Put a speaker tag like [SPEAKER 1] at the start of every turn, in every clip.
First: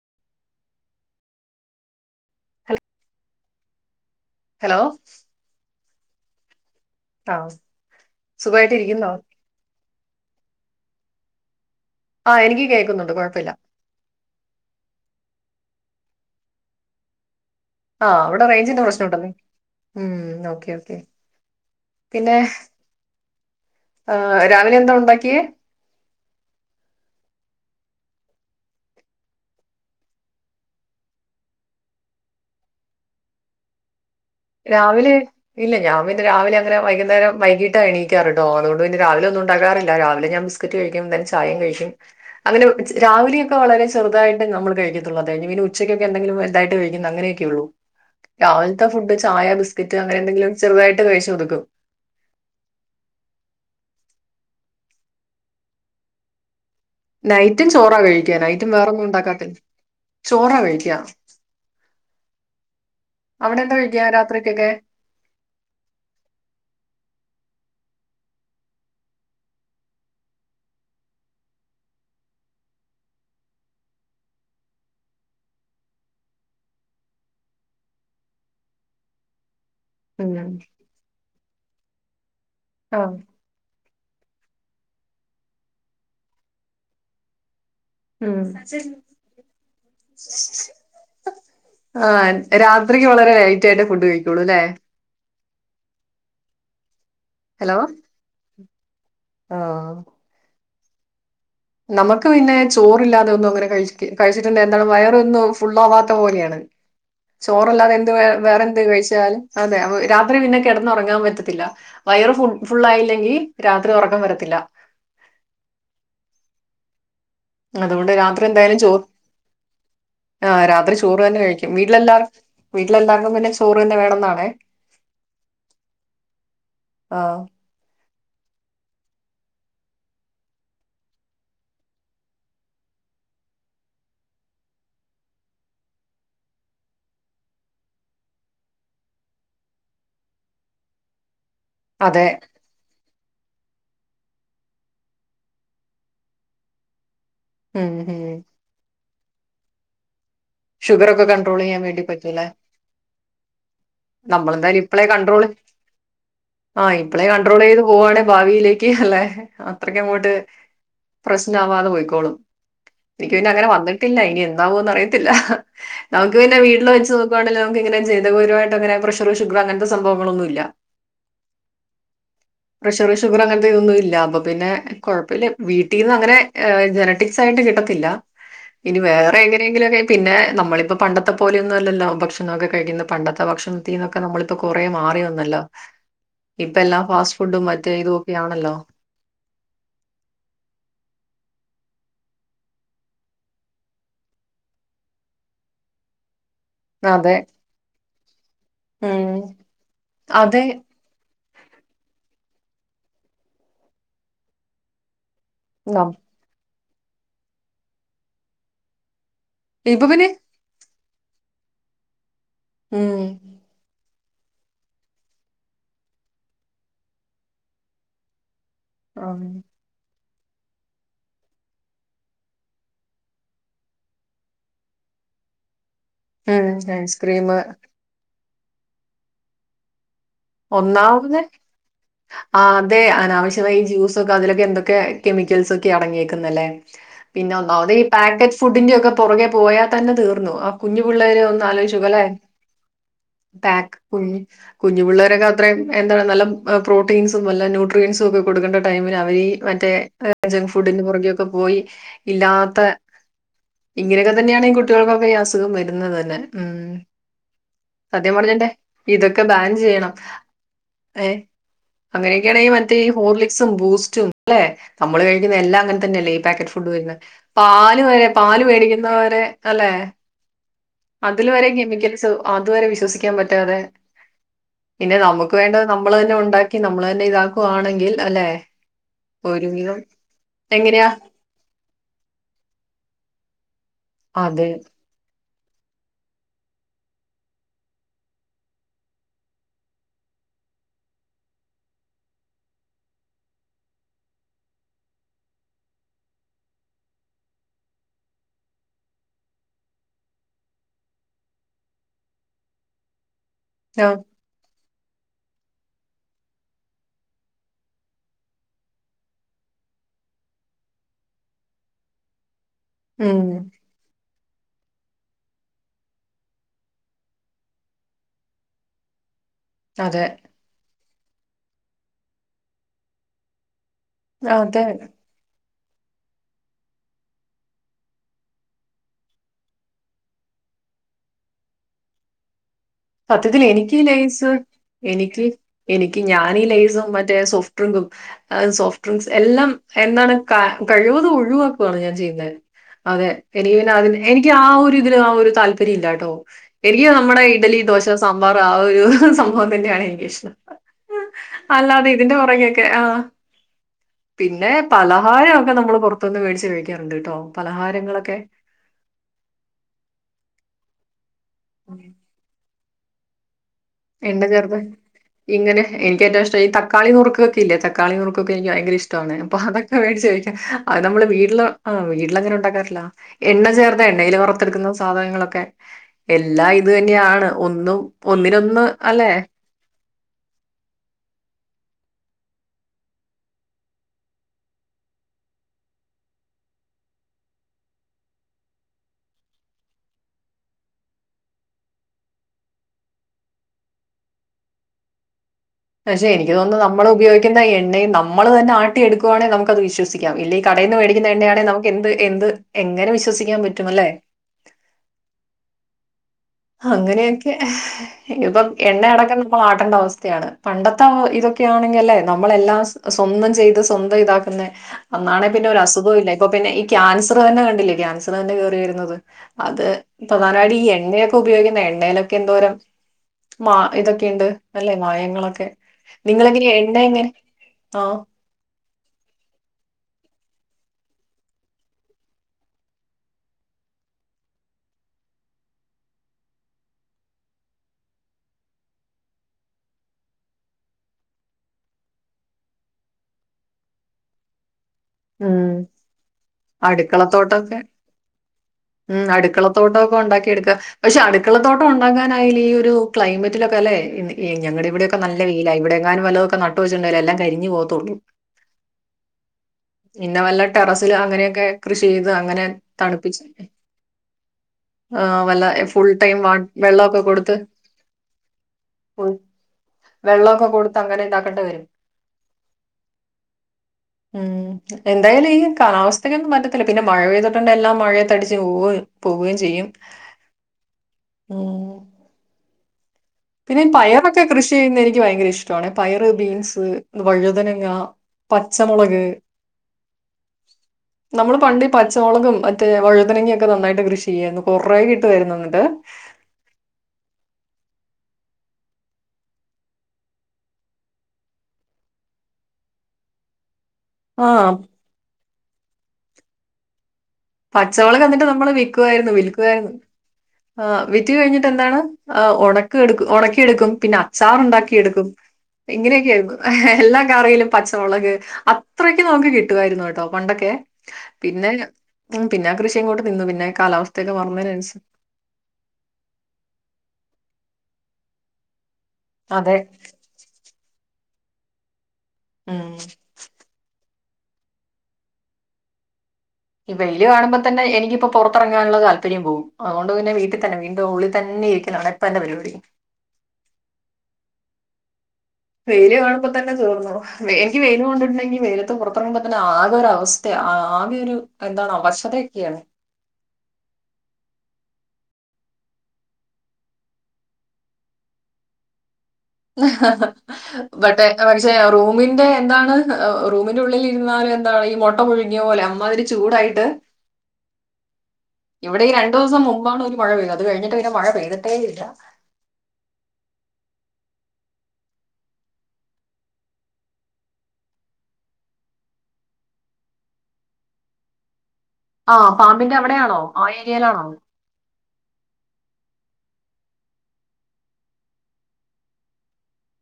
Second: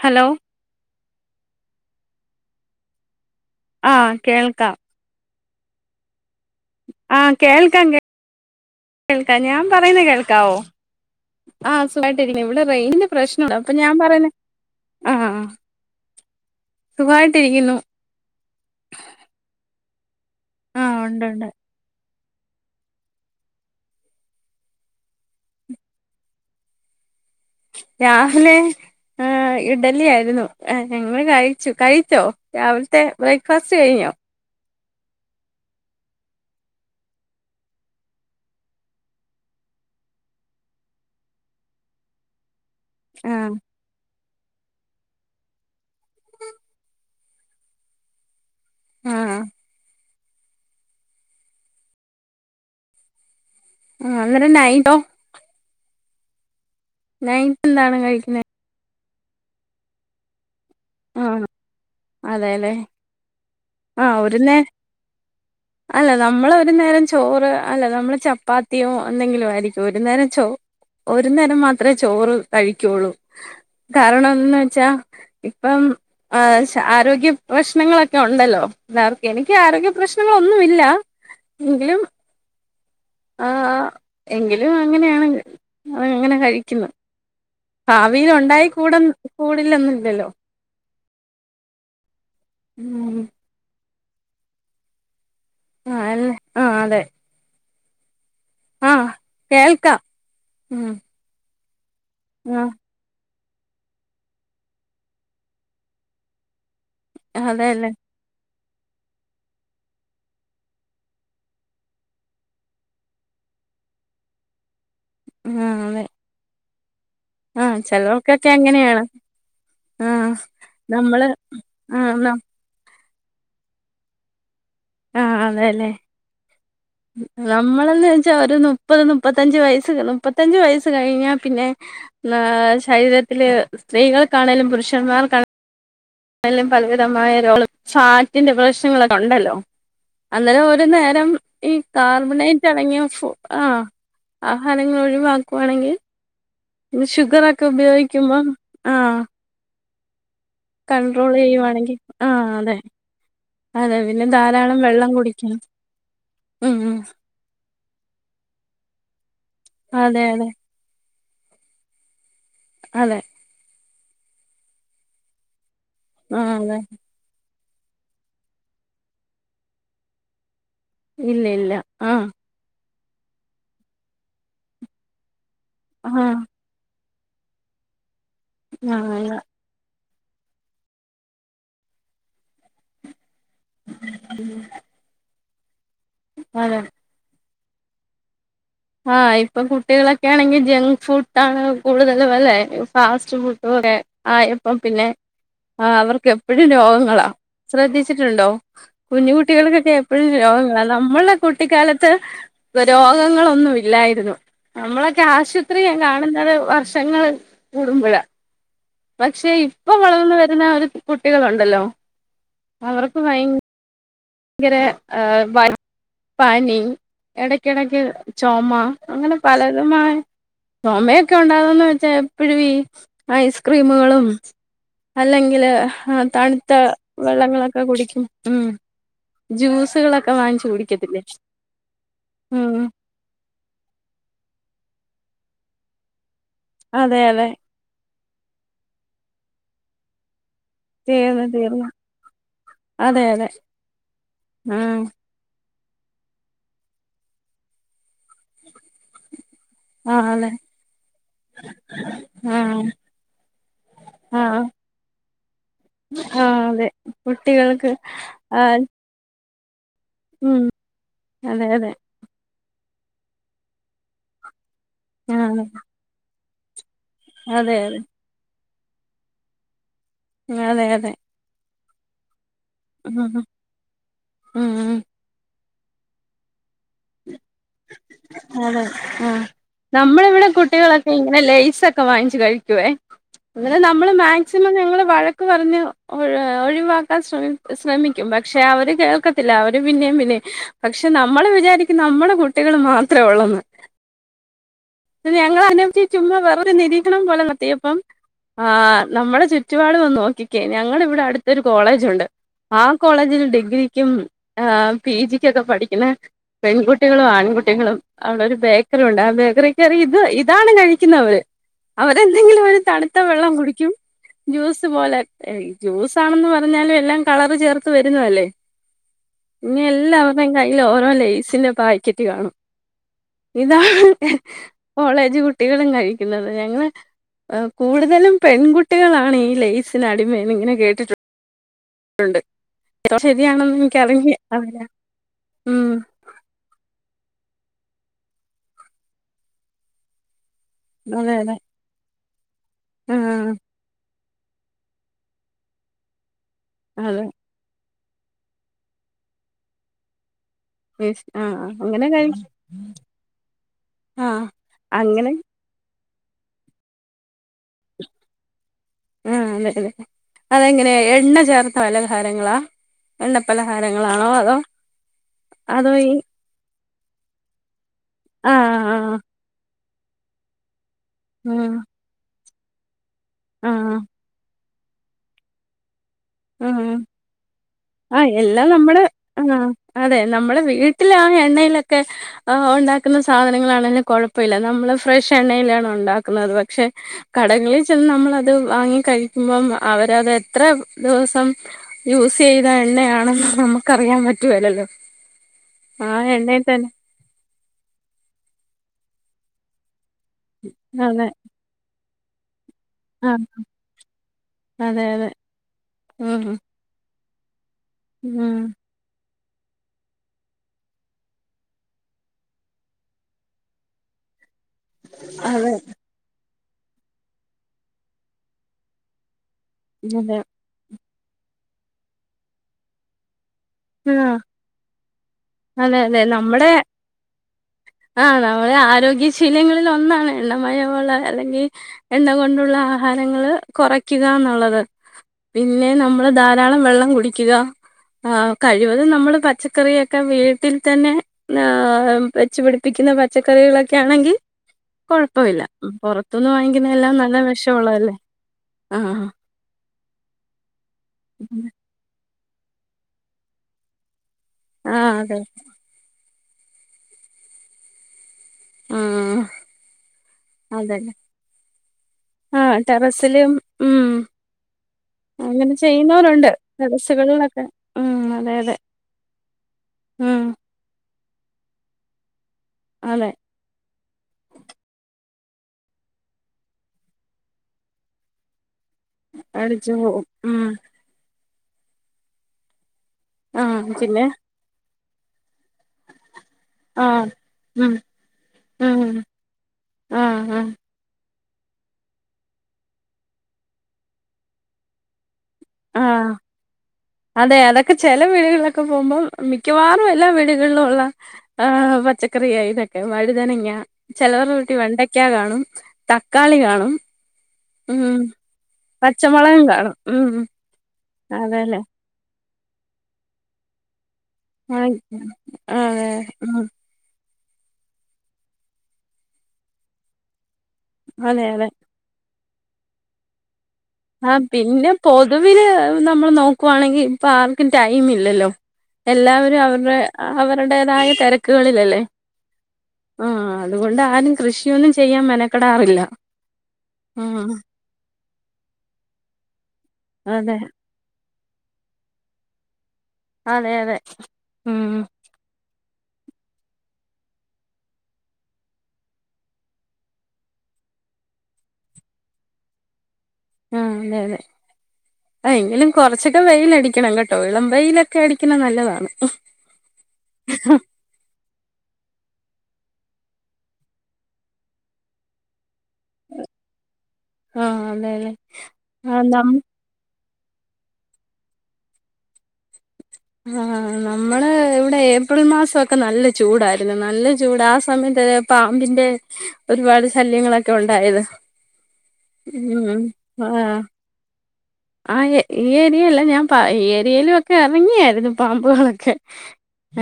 [SPEAKER 1] Hello ആഹ് കേൾക്കാം
[SPEAKER 2] hello
[SPEAKER 1] ആഹ് കേൾക്കാം കേ
[SPEAKER 2] സുഖമായിട്ട് ഇരിക്കുന്നോ
[SPEAKER 1] കേൾക്കാം ഞാൻ പറയുന്ന കേൾക്കാവോ? ആഹ്
[SPEAKER 2] ആഹ്
[SPEAKER 1] സുഖായ്ട്ടിരിന് വ്ട
[SPEAKER 2] എനിക്ക്
[SPEAKER 1] റെയിനിന്റെ
[SPEAKER 2] കേൾക്കുന്നുണ്ട് കുഴപ്പമില്ല
[SPEAKER 1] പ്രശ്നണ്ടൊ പ്പ ഞാൻ പറയുന്ന അ ആഹ് സുഖായിട്ടിരിക്കുന്നു
[SPEAKER 2] ആഹ് അവിടെ റേഞ്ചിന്റെ പ്രശ്നംണ്ടല്ലേ ഉം ഓക്കേ ഓക്കേ
[SPEAKER 1] ആഹ് ഉണ്ട് ഉണ്ട്
[SPEAKER 2] പിന്നെ ഹ് അ രാവിലെ എന്താ ഉണ്ടാക്കിയെ?
[SPEAKER 1] രാഹിലെ ആഹ് ഇഡ്ഡലി ആയിരുന്നു ആ ഞങ്ങൾ കഴിച്ചു കഴിച്ചോ രാവിൽത്തെ ബ്രേക്ക്ഫാസ്റ്റ് കഴിഞ്ഞോ?
[SPEAKER 2] രാവിലെ ഇല്ല ഞാപിന്നെ രാവിലെ അങ്ങനെ വൈകുന്നേരം വൈകീട്ടാ എണീക്കാറ് ട്ടോ അതുകൊണ്ട്ന്ന രാവില ഒന്നും ഉണ്ടാക്കാറില്ല രാവിലെ ഞാൻ സ് ക്കറ്റ് കഴിക്കുമ്പം തന്നെ ചായേം കഴിക്കും അങ്ങനെ ച്
[SPEAKER 1] ആഹ്
[SPEAKER 2] രാവിലെയൊക്കെ വളരെ ച് ചെറുതായിട്ട് നമ്മള് കഴിക്കത്തുള്ളു അതായ പിന്നെ ഉച്ചക്കൊക്കെ എന്തെങ്കിലും വലുതായിട്ട് കഴിക്കുന്നങ്ങനെയൊക്കെ ഉള്ളൂ രാവിൽത്ത ഫുഡ്
[SPEAKER 1] ആഹ്
[SPEAKER 2] ചായ ബിസ്ക്കറ്റ് അങ്ങനെ ന്തെങ്കിലും ചെറുതായിട്ട് കഴിച്ചു കൊടുക്കും
[SPEAKER 1] ആഹ് അന്നേരന്നായി ണ്ടോ? നൈറ്റ്
[SPEAKER 2] നൈറ്റും
[SPEAKER 1] എന്താണ്
[SPEAKER 2] ചോറാ കഴിക്ക
[SPEAKER 1] കഴിക്കുന്നെ
[SPEAKER 2] നൈറ്റും വേറൊന്നും ഉണ്ടാക്കാത്തെ ചോറാ കഴിക്ക
[SPEAKER 1] ആഹ് അതെല്ലേ
[SPEAKER 2] അവിടെന്താ കഴിക്ക
[SPEAKER 1] ആഹ് ഒരു നേ
[SPEAKER 2] രാത്രിക്കൊക്കെ?
[SPEAKER 1] അല്ല നമ്മൾ ഒരു നേരം ചോറ് അല്ല നമ്മള് ചപ്പാത്തിയോ എന്തെങ്കിലും ആയിരിക്കും ഒരു നേരം ചോ ഒരു നേരം മാത്രേ ചോറ് കഴിക്കുള്ളൂ കാരണം ന്ന് വെച്ചാ ഇപ്പം ആ ച് ആരോഗ്യ പ്രശ്നങ്ങളൊക്കെ ഒണ്ടല്ലോ എല്ലാർക്കു എനിക്ക് ആരോഗ്യ
[SPEAKER 2] ഉം
[SPEAKER 1] പ്രശ്നങ്ങളൊന്നു ഇല്ല എങ്കിലും
[SPEAKER 2] ആഹ്
[SPEAKER 1] ആ ആഹ് എങ്കിലും അങ്ങനെയാണ് അവന ങ്ങനെ കഴിക്കുന്നു ഭാവിലു
[SPEAKER 2] ഉം
[SPEAKER 1] ണ്ടായി കൂട കൂടില്ലന്നില്ലല്ലോ
[SPEAKER 2] ആഹ് രാത്രിക്ക്
[SPEAKER 1] ഉം
[SPEAKER 2] വളരെ ലൈറ്റാ യിട്ടെ ഫുഡ് കഴിക്കുള്ളുല്ലേ
[SPEAKER 1] ഞാന് ആഹ് അതെ
[SPEAKER 2] ഹലോ
[SPEAKER 1] ആഹ് കേൾക്ക
[SPEAKER 2] ആഹ്
[SPEAKER 1] ഉം
[SPEAKER 2] നമക്ക് പിന്നെ
[SPEAKER 1] ആഹ്
[SPEAKER 2] ചോ ല്ലാതെ ഒന്നു അങ്ങനെകഴിച്ചിക്കി കഴിച്ചിട്ടില്ല എന്നാൽ വയറൊന്നും ഫുള്ളാവാത്ത പോലെയാണ്
[SPEAKER 1] അതെല്ലേ
[SPEAKER 2] ചോറല്ലാതെ എന്ത് വേറെന്ത് കഴിച്ചാലും അതെ രാത്രി പിന്നെ കെടന്നുറങ്ങാൻ പറ്റത്തില്ല വയറ് ഫു ഫുുള്ളായില്ലെങ്കി രാത്രി ഒറക്കം വരത്തില്ല
[SPEAKER 1] ആഹ് അതെ ആഹ്
[SPEAKER 2] അതുകൊണ്ട് രാത്രി
[SPEAKER 1] ചിലർക്കൊക്കെ
[SPEAKER 2] എന്തായാലും ചോർ
[SPEAKER 1] അങ്ങനെയാണ്
[SPEAKER 2] ആഹ് രാത്രി ചോറ്
[SPEAKER 1] നമ്മള്
[SPEAKER 2] തന്നെ കഴിക്കും വീട്ടിലെല്ലാ
[SPEAKER 1] ആഹ്
[SPEAKER 2] വീട്ടിലെല്ലാർക്കും പിന്നെ ചോറ് തന്നെ വേണംന്നാണെ
[SPEAKER 1] ആഹ് അതെല്ലേ
[SPEAKER 2] ആഹ്
[SPEAKER 1] അലോ മ്മളന്ന് വെച്ചാ ഒരു നുപ്പത് നുപ്പത്തഞ്ചു വയസ്സ് നുപ്പത്തഞ്ചു വയസ്സ് കഴിഞ്ഞാ പിന്നെ ന്നാ ശരീരത്തില് സ്ത്രീകൾക്കാണെലും പുരുഷന്മാർക്കാ അലും പലവിധമായ രോഗ ളുംഫാറ്റിന്റെ പ്രശ്നങ്ങളൊക്കെ ഉണ്ടല്ലോ അന്നേരെ ഒരു നേരം ഈ
[SPEAKER 2] അതെ
[SPEAKER 1] കാർബണേറ്റ് അടങ്ങിയ ഫു ആഹ് ആഹാരങ്ങൾ ഒഴിവാക്യുവാണെങ്കിൽ
[SPEAKER 2] ഉം ഉം
[SPEAKER 1] വിശുഗറക്കെബ്യോകിക്കുമ്പം
[SPEAKER 2] ഷുഗറൊക്കെ
[SPEAKER 1] കൺട്രോൾ
[SPEAKER 2] കണ്ട്രോളിയ്യാൻ
[SPEAKER 1] ചെയ്യുവാണെങ്കിൽ
[SPEAKER 2] വേണ്ടി പറ്റൂലേ
[SPEAKER 1] ആഹ് അതെ അതെ പിന്നെ ധാരാളം
[SPEAKER 2] നമ്മളെന്തായാലുപ്ലേ
[SPEAKER 1] വെള്ളം
[SPEAKER 2] കണ്ട്രോള്
[SPEAKER 1] കുടിക്കണം ഉം ഉം
[SPEAKER 2] ആഹ് ഇപ്ലേ കൺണ്ട്രോളീത് പോവാണേ ഭാവിയിലേക്ക് അല്ലെ അത്ര
[SPEAKER 1] അതെ
[SPEAKER 2] ക്യങ്ങോട്ട്
[SPEAKER 1] അതെ
[SPEAKER 2] പ്രശ്നാവാത പോയ്ക്കോളും
[SPEAKER 1] അതെ
[SPEAKER 2] ക്കീന്ന അങ്ങനെ വന്ന്ട്ടില്ല ഇനി എന്താവോന്ന് അറിയത്തില്ല നമുക്ക്
[SPEAKER 1] ആഹ്
[SPEAKER 2] പിന്നെ
[SPEAKER 1] അതെ
[SPEAKER 2] വീട്ടില് വെച്ച് ന് ക്യാണില് നംക്കിങ്ങനെ ചേതകരുവട്ട ങ്ങനെ പ്രഷറും ശുകറുഅങ്ങൻത്തെ സംഭവങ്ങളൊന്നുല്ല
[SPEAKER 1] ഇല്ലേ ല്ല ആഹ്
[SPEAKER 2] പ്രഷറ് ഷുഗറ് അങ്ങൻത്തെ ഇതൊന്നു ല്ല അപ്പൊ പിന്നെ കൊഴപ്പ്യല്ല വീട്ടിന്ന്
[SPEAKER 1] ആഹ്
[SPEAKER 2] അങ്ങനെ എ ജനറ്റിക്സായിട്ട് കിട്ടത്തില്ല ഇനി
[SPEAKER 1] ആഹ്
[SPEAKER 2] വേറെ എങ്ങനെങ്കിലുക്കെ പിന്നെ നമ്മളിപ്പോ പണ്ടത്തെ പോലെയൊന്നുല്ലല്ലോ ഭക്ഷണൊക്കെ കഴിക്കുന്ന പണ്ടത്തെ ഭക്ഷണത്തീന്നൊക്കെ നമ്മളിപ്പോ കൊറേ മാറി വന്നല്ലോ ഇപ്പ
[SPEAKER 1] അതെ
[SPEAKER 2] എല്ലാം ഫാസ്റ്റ് ഫുഡും മറ്റേ ഇതോക്കെയാണല്ലോ
[SPEAKER 1] ആഹ് ഇപ്പൊ കുട്ടികളൊക്കെണെങ്കി ജങ്ക് ഫുഡാണ് കൂടുതലും അല്ലെ ഫാസ്റ്റ് ഫുഡുക്കെ ആഹ് എപ്പഴും പിന്നെ ആഹ് അവർക്ക് എപ്പഴുരോഗങ്ങളാ
[SPEAKER 2] അതെ
[SPEAKER 1] ശ്രദ്ധിച്ചിട്ട്ണ്ടോ കുഞ്ഞു
[SPEAKER 2] ഉം
[SPEAKER 1] കുട്ടികൾക്കൊക്കെ എപ്പഴും
[SPEAKER 2] അതെ
[SPEAKER 1] രോഗങ്ങളാ നമ്മളെ കുട്ടിക്കാലത്ത് വരോഗങ്ങളൊന്നുല്ലായിരുന്നു നമ്മളൊക്കെ ആശു ഇത്രീ
[SPEAKER 2] നം
[SPEAKER 1] യാകാണുന്നത് വർഷങ്ങൾ കൂടുമ്പഴാ പക്ഷേയി
[SPEAKER 2] ഈപ പിന്നെ
[SPEAKER 1] ര്ന്നാ അത്ട് കുട്ടികളുണ്ടല്ലോ
[SPEAKER 2] ഉം
[SPEAKER 1] അവർക്ക് ഭയങ്ക ങ്കര ഏ പൻ പനി എടക്കെടക്ക് ചൊമ അങ്ങനെ
[SPEAKER 2] ആം.
[SPEAKER 1] പലതുമായി ചൊമയൊക്കെ ഉണ്ടാവുന്ന വെച്ചാ എപ്പഴു ഈ ഐസ്ക്രീമുകളും അല്ലെങ്കില് തണ്ത്ത
[SPEAKER 2] ഉം ഐസ്ക്രീം
[SPEAKER 1] വെള്ളങ്ങളൊക്കെ കുടിക്യും ഉം ജ്യൂസ് കളെ
[SPEAKER 2] ഒന്നാവുത് ആഹ്
[SPEAKER 1] ഉം
[SPEAKER 2] അതെ അനാവശ്യ ജ്‌വൈ ജൂസൊക്കെ അതിലൊക്കെ എന്തൊക്കെ കെമിക്കൽ സൊക്കെ അടങ്ങീക്ക്ന്നല്ലേ
[SPEAKER 1] അതെ അതെ
[SPEAKER 2] പിന്നഹ് ഔതെ ഈ പാക്കറ്റ് ഫുഡിന്റെയൊക്കെ പൊറകെ പോയാതന്നെ തീർന്നു ആഹ് കുഞ്ഞു പിള്ളേരെ
[SPEAKER 1] തീർന്ന്
[SPEAKER 2] ഒന്ന്
[SPEAKER 1] തീർന്ന്
[SPEAKER 2] ആലോയ് ഷോക്കലെ
[SPEAKER 1] അതെ അതെ
[SPEAKER 2] പേക്ക് കുഞ്ഞ്
[SPEAKER 1] ഉം
[SPEAKER 2] കുഞ്ഞു പിള്ളേ ൻ്റെകത്രിം എന്താണ് നല്ല പ്രോട്ടീൻ സൊന്ന്യുല്ല ന്യൂട്രീൻസൊക്കെ കൊടുക്കണ്ട ടൈമിൽ അവര് ഈ മറ്റേ
[SPEAKER 1] ആ അതെ
[SPEAKER 2] ജങ്ക് ഫുഡിന്റെ പുറകെക്കെ പോയി
[SPEAKER 1] ആ
[SPEAKER 2] ഇല്ലാത്ത ഇങ്ങനെയൊക്കെ
[SPEAKER 1] ആ
[SPEAKER 2] തന്നെയാണ് കുട്യോൾക്കൊക്കെ ഈ അസുഖം വരുന്നത് തന്നെ
[SPEAKER 1] ആ അതെ
[SPEAKER 2] ഉം
[SPEAKER 1] കുട്ടികൾക്ക്
[SPEAKER 2] സത്യം
[SPEAKER 1] ആ
[SPEAKER 2] പറഞ്ഞൻ്റെ ഇതൊക്കെ ബാൻ ചെയ്യണം
[SPEAKER 1] ഉം അതെ അതെ
[SPEAKER 2] അങ്ങനെയൊക്കെയാണെങ്കി മറ്റേ ഈ ഹോർലിക്സും ബൂസ്റ്റും ല്ലെ അമ്മള്
[SPEAKER 1] ആ
[SPEAKER 2] കഴിക്കുന്ന എല്ലാം അങ്ങൻ തന്നെയല്ലേ ഈ പാക്കറ്റ് ഫുഡ് വരുന്ന
[SPEAKER 1] അതെ
[SPEAKER 2] പാല്
[SPEAKER 1] അതെ
[SPEAKER 2] വരെ പാല് മേടിക്കുന്നവരെ അല്ലെ
[SPEAKER 1] അതെ യതെ
[SPEAKER 2] അതില് വരെ കെമിക്കൽസ് അതുവരെ വിശ്വസിക്കാൻ പറ്റാതെ
[SPEAKER 1] ഉം ഉം
[SPEAKER 2] ന്നെ നമുക്ക് വേണ്ട നമ്മൾ തന്നെ ഉണ്ടാക്കി നമ്മൾ തന്നെ ഇതാ
[SPEAKER 1] ആണ് ആഹ
[SPEAKER 2] ഒരുവിധം
[SPEAKER 1] നമ്മളിവിടെ
[SPEAKER 2] എങ്ങനെയാ
[SPEAKER 1] കുട്ടികളൊക്കെ ഇങ്ങനെ ലയ്സൊക്കെ ഒക്കെ വാങ്ങിച്ച കഴിക്കേ ന്നാ നമ്മൾ
[SPEAKER 2] അതെ
[SPEAKER 1] മാക്സിമം ഞങ്ങൾ വ ഴക്ക് പറഞ്ഞ് ഒഴിവാക്കാൻ ശ്ര ശ്രമിക്കും പക്ഷെ അവര് കേൾക്കത്തില്ല അവര് പിന്നെയേും പിന്നേ പക്ഷെ നമ്മള് വിചാരിക്കും നമ്മടെ കുട്ടികൾ മാത്രം ഉള്ളന്ന് ഞങ്ങൾ അനജി ചുമ വേറൊരുതൻ നിരീക്ഷണം കൊല കത്തി അപ്പം ആ നമ്മുടെ ചുറ്റുപാട് വന്ന് നോക്കിക്കേ ഞങ്ങള ഇവിടെ അടുത്തൊരു കോളേജുണ്ട് ആ കോളേജിൽ
[SPEAKER 2] ആ
[SPEAKER 1] ഡിഗ്രിക്കും ആ പിജിക്കൊക്കെ പഠിക്ക്ണ പെൺകുട്ടികളും ആൺകുട്ടികളും അവിടെ ഒരു ബേക്കറി ഉണ്ട് ആ ബേക്കറി ചെറിയ ഇത് ഇതാണ് കഴിക്കുന്നവര് അവരെന്തെങ്കിലും ഒരു തണുത്ത
[SPEAKER 2] ഉം
[SPEAKER 1] വെള്ളം കുടിക്കും ജ്യൂസ് പോലെ ജ്യൂസ് ആണെന്ന് പറഞ്ഞാലും എല്ലാം കളറ് ചേർത്ത് വരുന്നു അല്ലേ
[SPEAKER 2] [inaudible]
[SPEAKER 1] ഇനി ‌
[SPEAKER 2] അതെ
[SPEAKER 1] എല്ലാവരുടെ കയ്യിൽ ഓരോ ലൈസിന്റെ പാക്കറ്റ് കാണും ഇതാണ്
[SPEAKER 2] അതെ
[SPEAKER 1] കോളേജ് കുട്ടികളും കഴിക്കുന്നത് ഞങ്ങൾ കൂടുതലും പെൺകുട്ടികളാണ് ഈ ലൈസിന് അടിമ എന്ന് ഇങ്ങനെ കേട്ടിട്ടു
[SPEAKER 2] സത്യത്തിൽ
[SPEAKER 1] ശരിയാണെന്ന്
[SPEAKER 2] എനിക്ക് ഈ
[SPEAKER 1] അറിഞ്ഞ
[SPEAKER 2] ലൈസ്
[SPEAKER 1] അറിയില്ല
[SPEAKER 2] എനിക്ക്
[SPEAKER 1] ഉം
[SPEAKER 2] എനി ഞാൻ ഈ ലൈസും മറ്റേ സോഫ്റ്റ് ഡ്രിങ്കും ആ സോഫ്റ്റ് ഡ്രിങ്ക്സും എല്ലാം എന്നാണ് കാ കഴിവതും
[SPEAKER 1] അതെ അതെ
[SPEAKER 2] ഒഴിവാക്കാണ് ഞാൻ ചെയ്യുന്നത്
[SPEAKER 1] ആ
[SPEAKER 2] അതെ എനിക്കിനി ആദ്യന്നെ എനിക്ക് ആ ഒരു ഇതിൽ ആ ഒരു താല്പര്യം ഇല്ല ട്ടോ എനിക്ക്
[SPEAKER 1] അതെ
[SPEAKER 2] നമ്മടെ ഇഡലി ദോശ സാമ്പാറ് ആ ഒരു സംഭവം തന്നെയാണ് എനിക്കിഷ്ടം
[SPEAKER 1] ആ അങ്ങനെ
[SPEAKER 2] അല്ലാതെ
[SPEAKER 1] കഴി
[SPEAKER 2] ഇതിന്റെ പൊറകെക്കെ ആ
[SPEAKER 1] ആ
[SPEAKER 2] പിന്നെ
[SPEAKER 1] അങ്ങനെ
[SPEAKER 2] പലഹാരം നമ്മൾ പുറത്തനിന്ന് മേടിച്ച് കഴിക്കാറുണ്ട്ട്ടോ പലഹാരങ്ങളൊക്കെ
[SPEAKER 1] ഉം അതെ അതെ അതെങ്ങനെയ എണ്ണ ചേർത്ത
[SPEAKER 2] ഉം.
[SPEAKER 1] പലഹാരങ്ങളാ എണ്ണ പലഹാരങ്ങളാ
[SPEAKER 2] എണ്ണ ചേർത് ഇങ്ങനെ എനിക്ക് ഏറ്റവും ഇഷ്ട തക്കാളി നുറ്ക്കൊക്കെ ഇല്ലേ തക്കാളി നുറ്ക്കൊക്കെ
[SPEAKER 1] ആ
[SPEAKER 2] എനി ഭയങ്കര
[SPEAKER 1] ആ
[SPEAKER 2] ഇഷ്‌ടാണ് അപ്പോ അതോ മേട്ച്ച് വെക്കാം അത് നമ്മള് വീട്ടില് ആ വീട്ടിലങ്ങനെ ഉണ്ടാക്കാറില്ല എണ്ണ
[SPEAKER 1] ആ ആ
[SPEAKER 2] ചേർത്ത് എണ്ണയിൽ വറു ക്കുന്ന സാധനങ്ങളൊക്കെ എല്ലാം
[SPEAKER 1] ആഹ്
[SPEAKER 2] ഇത് തന്നെയാണ് ഒന്നും ഒന്നിനൊന്ന്
[SPEAKER 1] ആ
[SPEAKER 2] അല്ലെ
[SPEAKER 1] അതെ നമ്മള് വീട്ടിലാണ് എണ്ണയിലൊക്കെ ആ ഉണ്ടാക്കുന്ന സാധനങ്ങളാണെങ്കിലും കൊഴപ്പമില്ല നമ്മള് ഫ്രഷ് എണ്ണയിലാണ് ഉണ്ടാക്കുന്നത് പക്ഷേ കടകളിൽ ചെന്ന് നമ്മൾ അത് വാങ്ങി കഴിക്കുമ്പോ അവരത് എത്ര ദിവസം യൂസ് ചെയ്ത എണ്ണയാണെന്ന് നമുക്കറിയാൻ പറ്റൂല്ലല്ലോ
[SPEAKER 2] പക്ഷേ എനിക്ക് തോന്നുന്നു നമ്മൾ ഉപയോഗിക്കുന്ന എണ്ണയും നമ്മള് തന്നെ ആട്ടിയടുക്കാണെ നമുക്കത് വിശ്വസിക്കാം വിശ്യസിക്കാം ഇല്ല ഈ കടയിൽന്ന്
[SPEAKER 1] അതെ
[SPEAKER 2] മേടിക്കുന്ന എണ്ണയാണെ നമുക്ക് എന്ത് എന്ത് എങ്ങനെ
[SPEAKER 1] ആഹ്
[SPEAKER 2] വിശ്വസിക്കാൻ പറ്റും അല്ലേ
[SPEAKER 1] അതെ അതെ ഉം
[SPEAKER 2] അങ്ങനെയൊക്കെ
[SPEAKER 1] ഉം
[SPEAKER 2] ഇനീപ്പം എണ്ണ അടക്കം നമ്മൾ ആട്ടേണ്ട അവസ്ഥയാണ് പണ്ടത്തെ ഇതൊക്കെയാണെങ്കിൽ അല്ലേ നമ്മളെല്ലാ സ് സ്വന്തം ചെയ്ത് സ്വന്തം ഇതാക്കുന്നേ അന്നാണേ പിന്നെ
[SPEAKER 1] അതെ
[SPEAKER 2] ഒരു അസുഖവും ഇല്ല ഇപ്പോ പിന്നെ ഈ ക്യാൻസർ തന്നെ കണ്ടില്ലേ ക്യാൻസർ തന്നെ കേറി വരുന്നത് അത്
[SPEAKER 1] അതെ
[SPEAKER 2] പ്രധാനമായിട്ട് ഈ എണ്ണയൊക്കെ ഉപയോഗിക്കുന്ന എണ്ണയിലൊക്കെ എന്തോരം മാ
[SPEAKER 1] ആഹ്
[SPEAKER 2] ഇതൊക്കെയുണ്ട് അല്ലേ മായങ്ങളൊക്കെ നിങ്ങളങ്ങനെയ എണ്ണ എങ്ങനെ ആഹ്
[SPEAKER 1] ആഹ നമ്മളെ ആരോഗ്യശീലയങ്ങളിൽ ഒന്നാണ് എണ്ണമയമുള്ള അല്ലെങ്കിൽ എണ്ണ കൊണ്ടുള്ള ആഹാരങ്ങള് കൊറക്കുക എന്നുള്ളത് പിന്നെ നമ്മള് ധാരാളം വെള്ളം കുടിക്കുക ആഹ കഴിവതും നമ്മള് പച്ചക്കറിയൊക്കെ വീട്ടിൽ തന്നെ ആ വെച്ചു പിടിപ്പിക്കുന്ന പച്ചക്കറികളൊക്കെ ആണെങ്കി
[SPEAKER 2] ഉം
[SPEAKER 1] കൊഴപ്പമില്ല പൊറത്തുന്ന് വാങ്ങിക്കുന്നതെല്ലാം നല്ല
[SPEAKER 2] അടുക്കളത്തോട്ടൊക്കെ
[SPEAKER 1] വെഷമുള്ള അല്ലേ
[SPEAKER 2] ഉം, അടുക്കളത്തോട്ട ഒക്കെ ഉണ്ടാക്കിയെടുക്കുക പക്ഷേ അടുക്കളത്തോ ഉണ്ടാക്കാനായ്ല് ഈ ഒരു ക്ലൈമറ്റിലൊക്കെ അല്ലെ ഞങ്ങളുടെ
[SPEAKER 1] ആ
[SPEAKER 2] ഇവിടൊക്കെ
[SPEAKER 1] അതെ
[SPEAKER 2] നല്ല വെയില ഇവിടെ എങ്ങാനും വല്ലതെക്കെ നട്ട് [unintelligible] എല്ലാം കരിഞ്ഞ് പോകതൊള്ളൂ.
[SPEAKER 1] ഉം.
[SPEAKER 2] പിന്നെ വല്ല ടറസില് അങ്ങനെയൊക്കെ കൃഷി ചെയ്ത്
[SPEAKER 1] ആ
[SPEAKER 2] അങ്ങനെ തണുപ്പിച്ച്
[SPEAKER 1] ടെറസിലും ഉം
[SPEAKER 2] ആ വല്ല
[SPEAKER 1] അങ്ങനെ
[SPEAKER 2] ഫുൾ ടൈം വ
[SPEAKER 1] ചെയ്യുന്നവരുണ്ട്
[SPEAKER 2] വെള്ളമൊക്കെ കൊടുത്ത്
[SPEAKER 1] ടെറസുകളിലൊക്കെ ഉം അതെ അതെ
[SPEAKER 2] ഉം,
[SPEAKER 1] ഉം
[SPEAKER 2] വെള്ള ഒക്കെ കൊടുത്ത് അങ്ങനെ ഇണ്ടാകണ്ട് വരും.
[SPEAKER 1] ആ ന്നേ, [unintelligible]
[SPEAKER 2] ഉം. എന്തായാലും ഈ കാലാവസ്ഥക്കൊന്നും പറ്റത്തില്ല പിന്നെ മഴ പെയ്തിട്ടുണ്ട് എല്ലാം മഴയെ തടിച്ച് പോ പോവേ ചെയ്യും.
[SPEAKER 1] അടിച്ചു പോവും ഉം
[SPEAKER 2] ഉം പിന്നെ പയറൊക്കെ കൃഷി ചെയ്യുന്നത് എനിക്ക് ഭയങ്കര ഇഷ്ടമാണ്. പയറ് ബീൻസ്. ഹ്
[SPEAKER 1] ആഹ്
[SPEAKER 2] വഴുതനങ്ങ
[SPEAKER 1] ഉം ഉം
[SPEAKER 2] പച്ചമുളക്.
[SPEAKER 1] ആഹ് ആഹ്
[SPEAKER 2] നമ്മൾ പണ്ട് ഈ പച്ചമുളകും മറ്റേ വഴുതനങ്ങ ഒക്കെ നന്നായിട്ട് കൃഷി ചെയ്യായിരുന്നു കൊറേ ഇട്ട് വരുന്നു-
[SPEAKER 1] ആഹ. അതെ അതൊക്കെ ചെല വീടുകളിലൊക്കെ പോകുമ്പോൾ മിക്കവാറും എല്ലാ വീടുകളിലും ഉള്ള ആ, പച്ചക്കറിയാ ഇതൊക്കെ വഴുതനങ്ങ
[SPEAKER 2] ആ
[SPEAKER 1] വിലവരടെ വീട്ടിൽ വെണ്ടയ്ക്ക കാണും തക്കാളി കാണും. ഉം
[SPEAKER 2] പച്ചമുളക് എ ന്നിട്ട് നമ്മൾ വിൽക്കുവായിരുന്നു,
[SPEAKER 1] പച്ചമുളകും
[SPEAKER 2] വിൽക്കുയിരുന്നു,
[SPEAKER 1] കാണും ഉം
[SPEAKER 2] ആ വിറ്റ കഴിഞ്ഞിട്ട്
[SPEAKER 1] അതെല്ലേ
[SPEAKER 2] എന്താണ് ആ, ഉണക്ക എടുക്കും, ഉണക്കി എടുക്കും പിന്നെ
[SPEAKER 1] ആ
[SPEAKER 2] ചാറുണ്ടാക്കി, എടുക്കും
[SPEAKER 1] അതെ
[SPEAKER 2] ഇങ്ങനെയൊക്കെക്കും,
[SPEAKER 1] ഉം
[SPEAKER 2] എല്ല കറിയിലും പച്ചമുളക് അത്രൊക്കെ നമുക്ക് കിട്ടുവാ യിരുന്നു കേട്ടോ പണ്ടൊക്കെ
[SPEAKER 1] അതെ അതെ
[SPEAKER 2] പിന്നെ ഉം. പിന്നെ കൃഷി അങ്ങോട്ടു നീന്നു പിന്നെ കാലാവസ്ഥ
[SPEAKER 1] ആഹ, പിന്നെ പൊതുവിൽ നമ്മൾ നോക്കുവാണെങ്കി ഇപ്പൊ ആർക്കും ടൈം ഇല്ലല്ലോ എല്ലാവരും
[SPEAKER 2] അതെ
[SPEAKER 1] അവരുടെ, അവരുടേതായ തിരക്കുകളിലല്ലേ.
[SPEAKER 2] ഉം.
[SPEAKER 1] ആ, അതുകൊണ്ട് ആരും കൃഷിയൊന്നും ചെയ്യാൻ മെനക്കെടാറില്ല.
[SPEAKER 2] ഈ,
[SPEAKER 1] ആ
[SPEAKER 2] വെയില് കാണുമ്പോ തന്നെ എനിക്കിപ്പോ പുറത്തിറങ്ങാനുള്ള താല്പര്യം, പോവും അതുകൊണ്ടു തന്നെ
[SPEAKER 1] അതെ
[SPEAKER 2] വീട്ടിൽ തന്നെ തിന്റെ ഉള്ളി തന്നെരിക്കലാണ് ഇപ്പോ എന്റെ പരിപാടി.
[SPEAKER 1] അതെ അതെ ഉം.
[SPEAKER 2] വെയില കാണുമ്പൾ തന്നെ തോന്നു, വെയിൽ കൊണ്ടിട്ടുണ്ടെങ്കിൽ വെയിലത്ത് പുറത്തിറങ്ങുമ്പോ തന്നെ ആകെ ഒര അവസ്ഥ മെ ആകെ, ഒരു എന്താണ് അവശതയൊക്കെയാണ്.
[SPEAKER 1] ആ അതെ അതെ. ആ, എങ്കിലും കുറച്ചൊക്കെ വെയിൽ അടിക്കണം കേട്ടോ, ഇളം വെയിലൊക്കെ അടിക്കണ നല്ലതാണ്.
[SPEAKER 2] ആ. [unintelligible] മറ്റേ പക്ഷേ റൂമിന്റെ എന്താണ് റൂമിന്റ ള്ളിൽ ഇരുന്നാൽ എന്താണ് ഈ അ മുട്ട പുഴുങ്ങിയ പോലെ അമ്മതിര് ചൂടായിട്ട്,
[SPEAKER 1] ആഹ് അതെല്ലേ
[SPEAKER 2] ഇവിടെ ഈ
[SPEAKER 1] ആഹ്
[SPEAKER 2] രണ്ടു
[SPEAKER 1] നം
[SPEAKER 2] ദിവസം മുമ്പ് ഒരു മഴ പെയ്തു, അത് കഴിഞ്ഞട്ട് പിന്നെ മഴ പെയ്തിട്ടേ ഇല്ല.
[SPEAKER 1] ആ, നമ്മൾ ഇവിടെ ഏപ്രിൽ മാസക്കെ നല്ല ചൂടായിരുന്നു, നല്ല ചൂട് ആ സമയത്ത് പാമ്പിന്റെ ഒരുപാട് ശല്യങ്ങളൊക്കെ ഉണ്ടായത്.
[SPEAKER 2] ആ, പാമ്പിന്റെ
[SPEAKER 1] ഉം
[SPEAKER 2] അവിടെയാണോ, ആ
[SPEAKER 1] ആഹ്
[SPEAKER 2] ഏരിയയിലാണോ?
[SPEAKER 1] ആ, ഈ ഏരിയലില്ല, ഞാൻ ഈ ഏരിയയിലും ഒക്കെ ഇറങ്ങിയായിരുന്നു പാമ്പുകളൊക്കെ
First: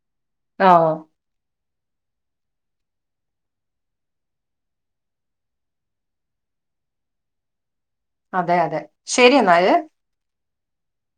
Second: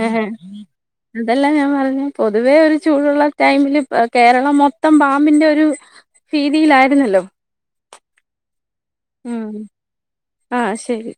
[SPEAKER 1] എ ഹ ഹ.
[SPEAKER 2] ആഹ [unintelligible]
[SPEAKER 1] അതെല്ലെ ഞാൻ പറഞ്ഞെ പൊതുവേ ഒരു ചൂടുള്ള ടൈമില് കേരളം മൊത്തം പാമ്പിന്റെ ഒരു ഭീതിയിലായിരുന്നല്ലോ
[SPEAKER 2] അതെ അതെ ശരി
[SPEAKER 1] ഉം
[SPEAKER 2] എന്നാല്
[SPEAKER 1] ആഹ് ശരി